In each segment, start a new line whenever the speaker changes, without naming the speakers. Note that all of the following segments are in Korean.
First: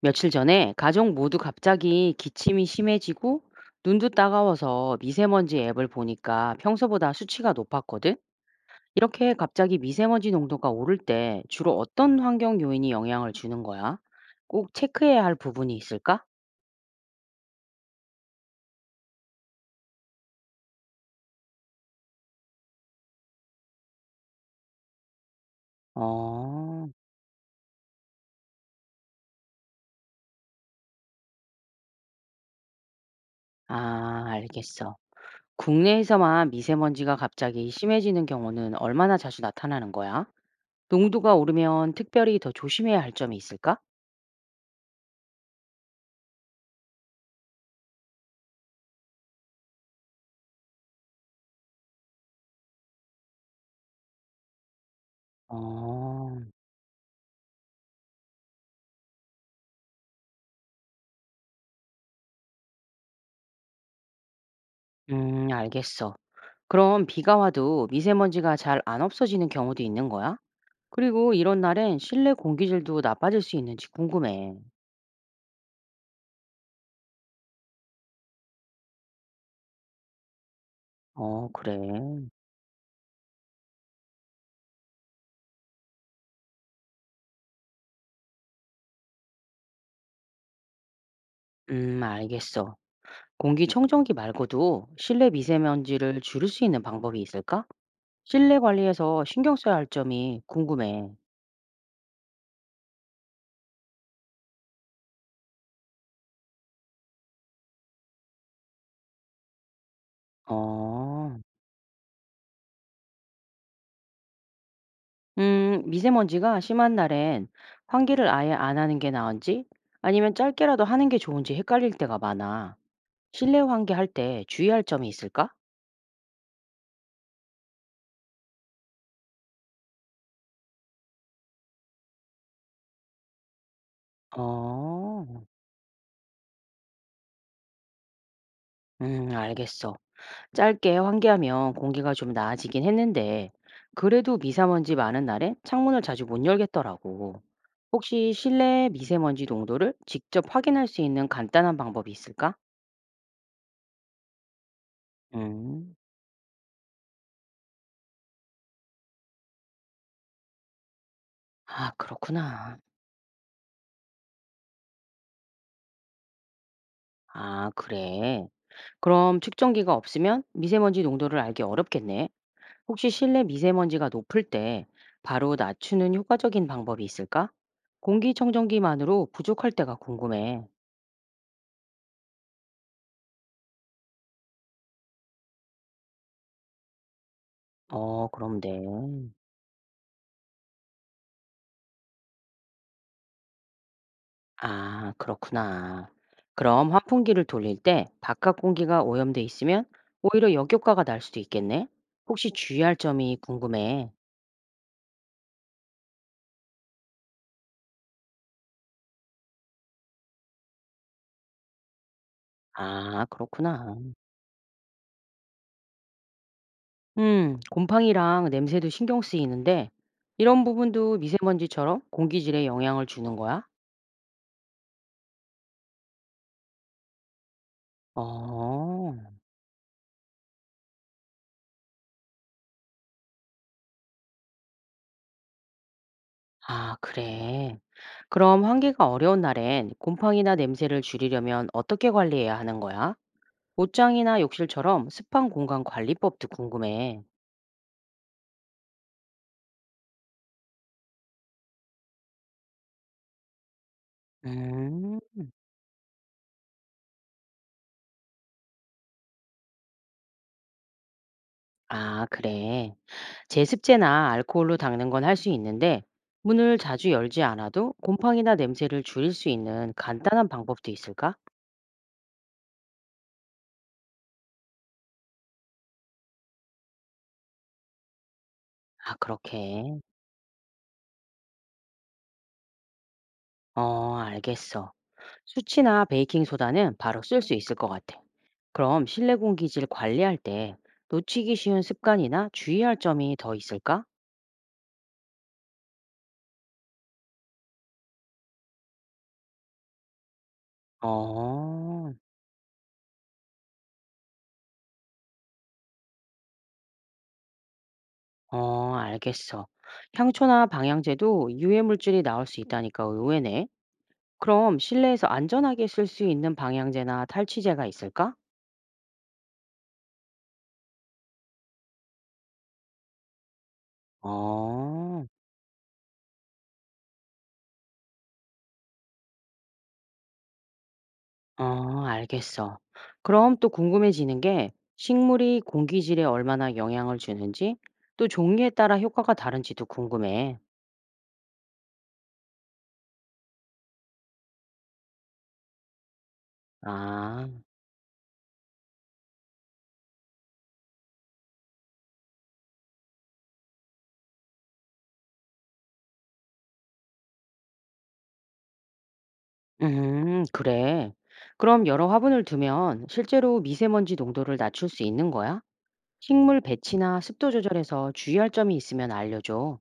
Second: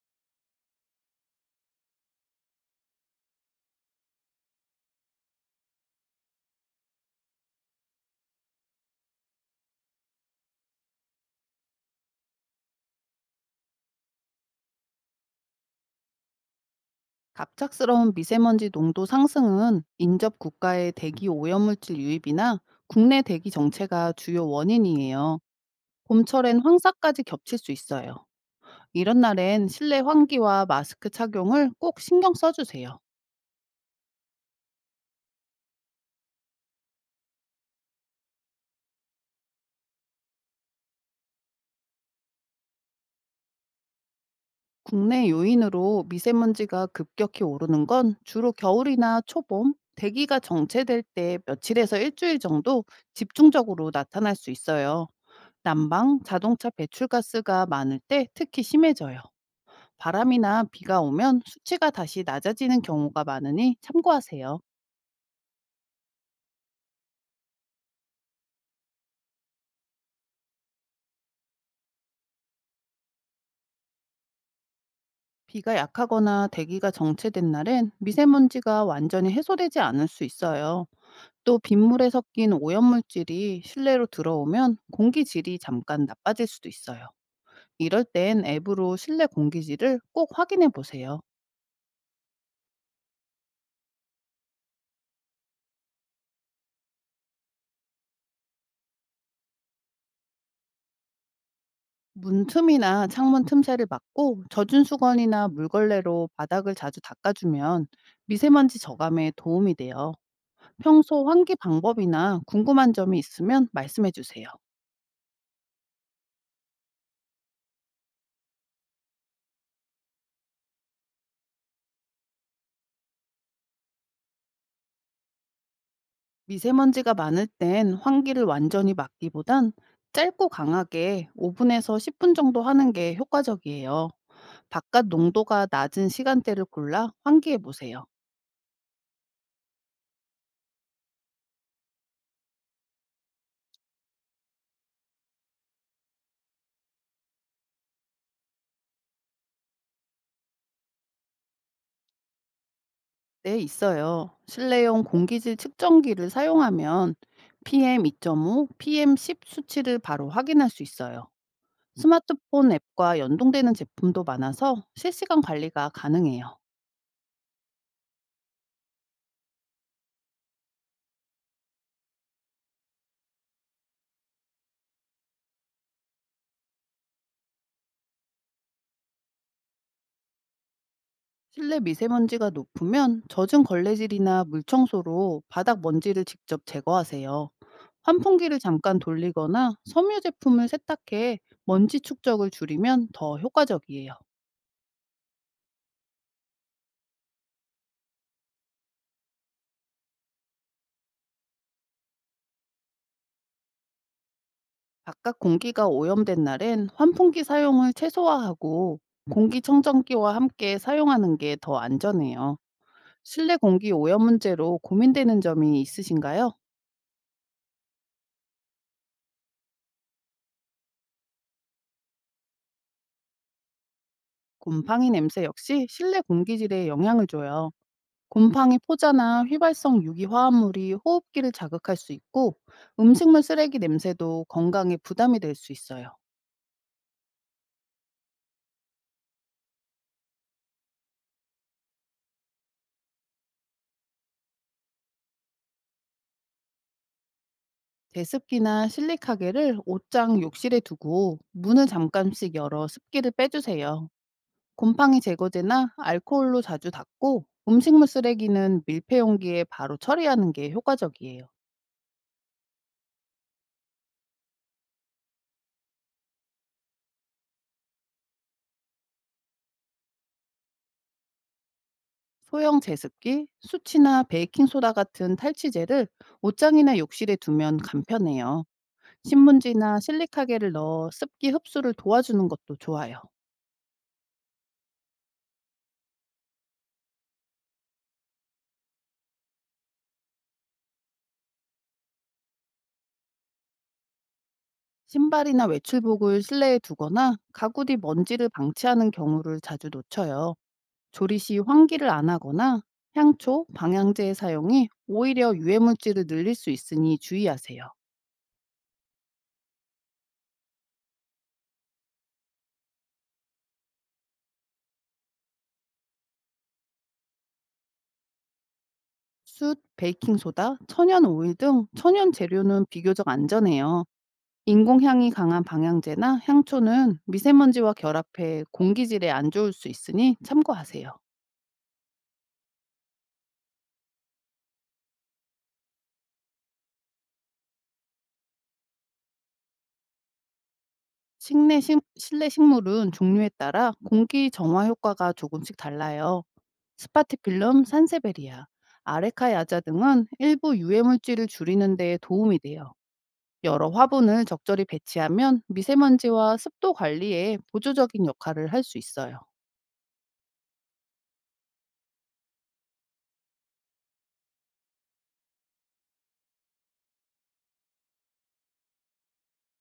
며칠 전에 가족 모두 갑자기 기침이 심해지고 눈도 따가워서 미세먼지 앱을 보니까 평소보다 수치가 높았거든? 이렇게 갑자기 미세먼지 농도가 오를 때 주로 어떤 환경 요인이 영향을 주는 거야? 꼭 체크해야 할 부분이 있을까?
갑작스러운 미세먼지 농도 상승은 인접 국가의 대기 오염물질 유입이나 국내 대기 정체가 주요 원인이에요. 봄철엔
어,
황사까지 겹칠 수 있어요. 이런 날엔 실내 환기와 마스크 착용을 꼭 신경 써주세요.
아, 알겠어. 국내에서만 미세먼지가 갑자기 심해지는 경우는 얼마나 자주 나타나는 거야? 농도가 오르면 특별히 더 조심해야 할 점이 있을까?
국내 요인으로 미세먼지가 급격히 오르는 건 주로 겨울이나 초봄, 대기가 정체될 때 며칠에서 일주일 정도 집중적으로 나타날 수 있어요. 난방,
어,
자동차 배출가스가 많을 때 특히 심해져요. 바람이나 비가 오면 수치가 다시 낮아지는 경우가 많으니 참고하세요.
알겠어. 그럼 비가 와도 미세먼지가 잘 안 없어지는 경우도 있는 거야? 그리고 이런 날엔 실내 공기질도 나빠질 수 있는지 궁금해.
비가 약하거나 대기가 정체된 날엔 미세먼지가 완전히 해소되지 않을 수 있어요.
어,
또 빗물에
그래.
섞인 오염물질이 실내로 들어오면 공기질이 잠깐 나빠질 수도 있어요. 이럴 땐 앱으로 실내 공기질을 꼭 확인해 보세요.
알겠어. 공기청정기 말고도 실내 미세먼지를 줄일 수 있는 방법이 있을까? 실내 관리에서 신경 써야 할 점이 궁금해.
문 틈이나 창문 틈새를 막고 젖은 수건이나 물걸레로 바닥을 자주 닦아주면 미세먼지 저감에 도움이 돼요. 평소
어,
환기 방법이나 궁금한 점이 있으면 말씀해 주세요.
미세먼지가 심한 날엔 환기를 아예 안 하는 게 나은지 아니면 짧게라도 하는 게 좋은지 헷갈릴 때가 많아. 실내 환기할 때 주의할 점이 있을까?
미세먼지가 많을 땐 환기를 완전히 막기보단 짧고 강하게 5분에서 10분 정도 하는 게 효과적이에요. 바깥
어.
농도가 낮은 시간대를 골라 환기해 보세요.
음, 알겠어. 짧게 환기하면 공기가 좀 나아지긴 했는데 그래도 미세먼지 많은 날엔 창문을 자주 못 열겠더라고. 혹시 실내 미세먼지 농도를 직접 확인할 수 있는 간단한 방법이 있을까?
네, 있어요. 실내용 공기질
음.
측정기를 사용하면 PM2.5, PM10 수치를 바로 확인할 수 있어요.
아,
스마트폰
그렇구나.
앱과 연동되는 제품도 많아서 실시간 관리가 가능해요.
아, 그래. 그럼 측정기가 없으면 미세먼지 농도를 알기 어렵겠네. 혹시 실내 미세먼지가 높을 때 바로 낮추는 효과적인 방법이 있을까? 공기청정기만으로 부족할 때가 궁금해.
실내 미세먼지가 높으면 젖은 걸레질이나 물청소로 바닥 먼지를 직접 제거하세요.
어,
환풍기를
그럼 네.
잠깐 돌리거나 섬유 제품을 세탁해 먼지 축적을 줄이면 더 효과적이에요.
아, 그렇구나. 그럼 환풍기를 돌릴 때 바깥 공기가 오염돼 있으면 오히려 역효과가 날 수도 있겠네? 혹시 주의할 점이 궁금해.
바깥 공기가 오염된 날엔 환풍기 사용을 최소화하고 공기청정기와 함께 사용하는 게 더 안전해요.
아,
실내 공기
그렇구나.
오염 문제로 고민되는 점이 있으신가요?
음, 곰팡이랑 냄새도 신경 쓰이는데 이런 부분도 미세먼지처럼 공기질에 영향을 주는 거야?
곰팡이 냄새 역시 실내 공기질에 영향을 줘요. 곰팡이
어.
포자나 휘발성 유기 화합물이 호흡기를 자극할 수 있고 음식물 쓰레기 냄새도 건강에 부담이 될 수 있어요.
아, 그래. 그럼 환기가 어려운 날엔 곰팡이나 냄새를 줄이려면 어떻게 관리해야 하는 거야? 옷장이나 욕실처럼 습한 공간 관리법도 궁금해.
제습기나 실리카겔을 옷장 욕실에 두고 문을 잠깐씩 열어 습기를 빼주세요. 곰팡이
음,
제거제나 알코올로 자주 닦고 음식물 쓰레기는 밀폐 용기에 바로 처리하는 게 효과적이에요.
아, 그래. 제습제나 알코올로 닦는 건 할 수 있는데, 문을 자주 열지 않아도 곰팡이나 냄새를 줄일 수 있는 간단한 방법도 있을까?
소형 제습기, 수치나 베이킹소다 같은 탈취제를 옷장이나 욕실에 두면 간편해요.
아, 그렇게.
신문지나 실리카겔을 넣어 습기 흡수를 도와주는 것도 좋아요.
어, 알겠어. 수치나 베이킹소다는 바로 쓸 수 있을 것 같아. 그럼 실내 공기질 관리할 때 놓치기 쉬운 습관이나 주의할 점이 더 있을까?
신발이나 외출복을 실내에 두거나 가구 뒤 먼지를 방치하는 경우를 자주 놓쳐요. 조리 시 환기를
어.
안 하거나 향초, 방향제의 사용이 오히려 유해물질을 늘릴 수 있으니 주의하세요.
어, 알겠어. 향초나 방향제도 유해 물질이 나올 수 있다니까 의외네. 그럼 실내에서 안전하게 쓸 수 있는 방향제나 탈취제가 있을까?
숯, 베이킹소다, 천연 오일 등 천연 재료는 비교적 안전해요.
어,
인공향이 강한 방향제나 향초는 미세먼지와 결합해 공기질에 안 좋을 수 있으니 참고하세요.
어, 알겠어. 그럼 또 궁금해지는 게 식물이 공기질에 얼마나 영향을 주는지, 또 종류에 따라 효과가 다른지도 궁금해.
식내 식 실내 식물은 종류에 따라 공기 정화 효과가 조금씩 달라요.
아,
스파티필름 산세베리아, 아레카 야자 등은 일부 유해 물질을 줄이는 데 도움이 돼요. 여러 화분을 적절히 배치하면 미세먼지와 습도 관리에 보조적인 역할을 할 수 있어요.
그래. 그럼 여러 화분을 두면 실제로 미세먼지 농도를 낮출 수 있는 거야? 식물 배치나 습도 조절에서 주의할 점이 있으면 알려줘.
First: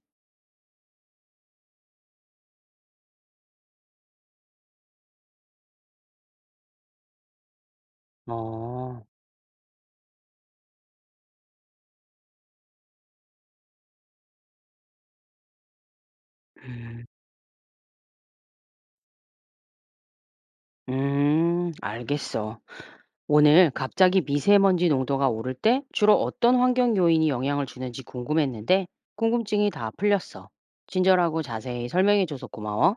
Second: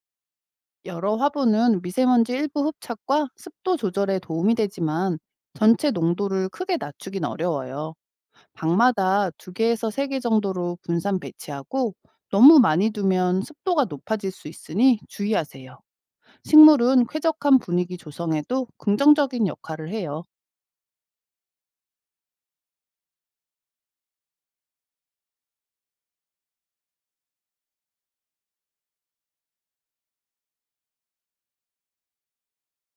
여러 화분은 미세먼지 일부 흡착과 습도 조절에 도움이 되지만 전체 농도를 크게 낮추긴 어려워요.
어,
방마다 2 개에서 3개 정도로 분산 배치하고 너무 많이 두면 습도가 높아질 수 있으니 주의하세요.
음,
식물은 쾌적한 분위기 조성에도 긍정적인 역할을 해요.
알겠어. 오늘 갑자기 미세먼지 농도가 오를 때 주로 어떤 환경 요인이 영향을 주는지 궁금했는데 궁금증이 다 풀렸어. 친절하고 자세히 설명해줘서 고마워.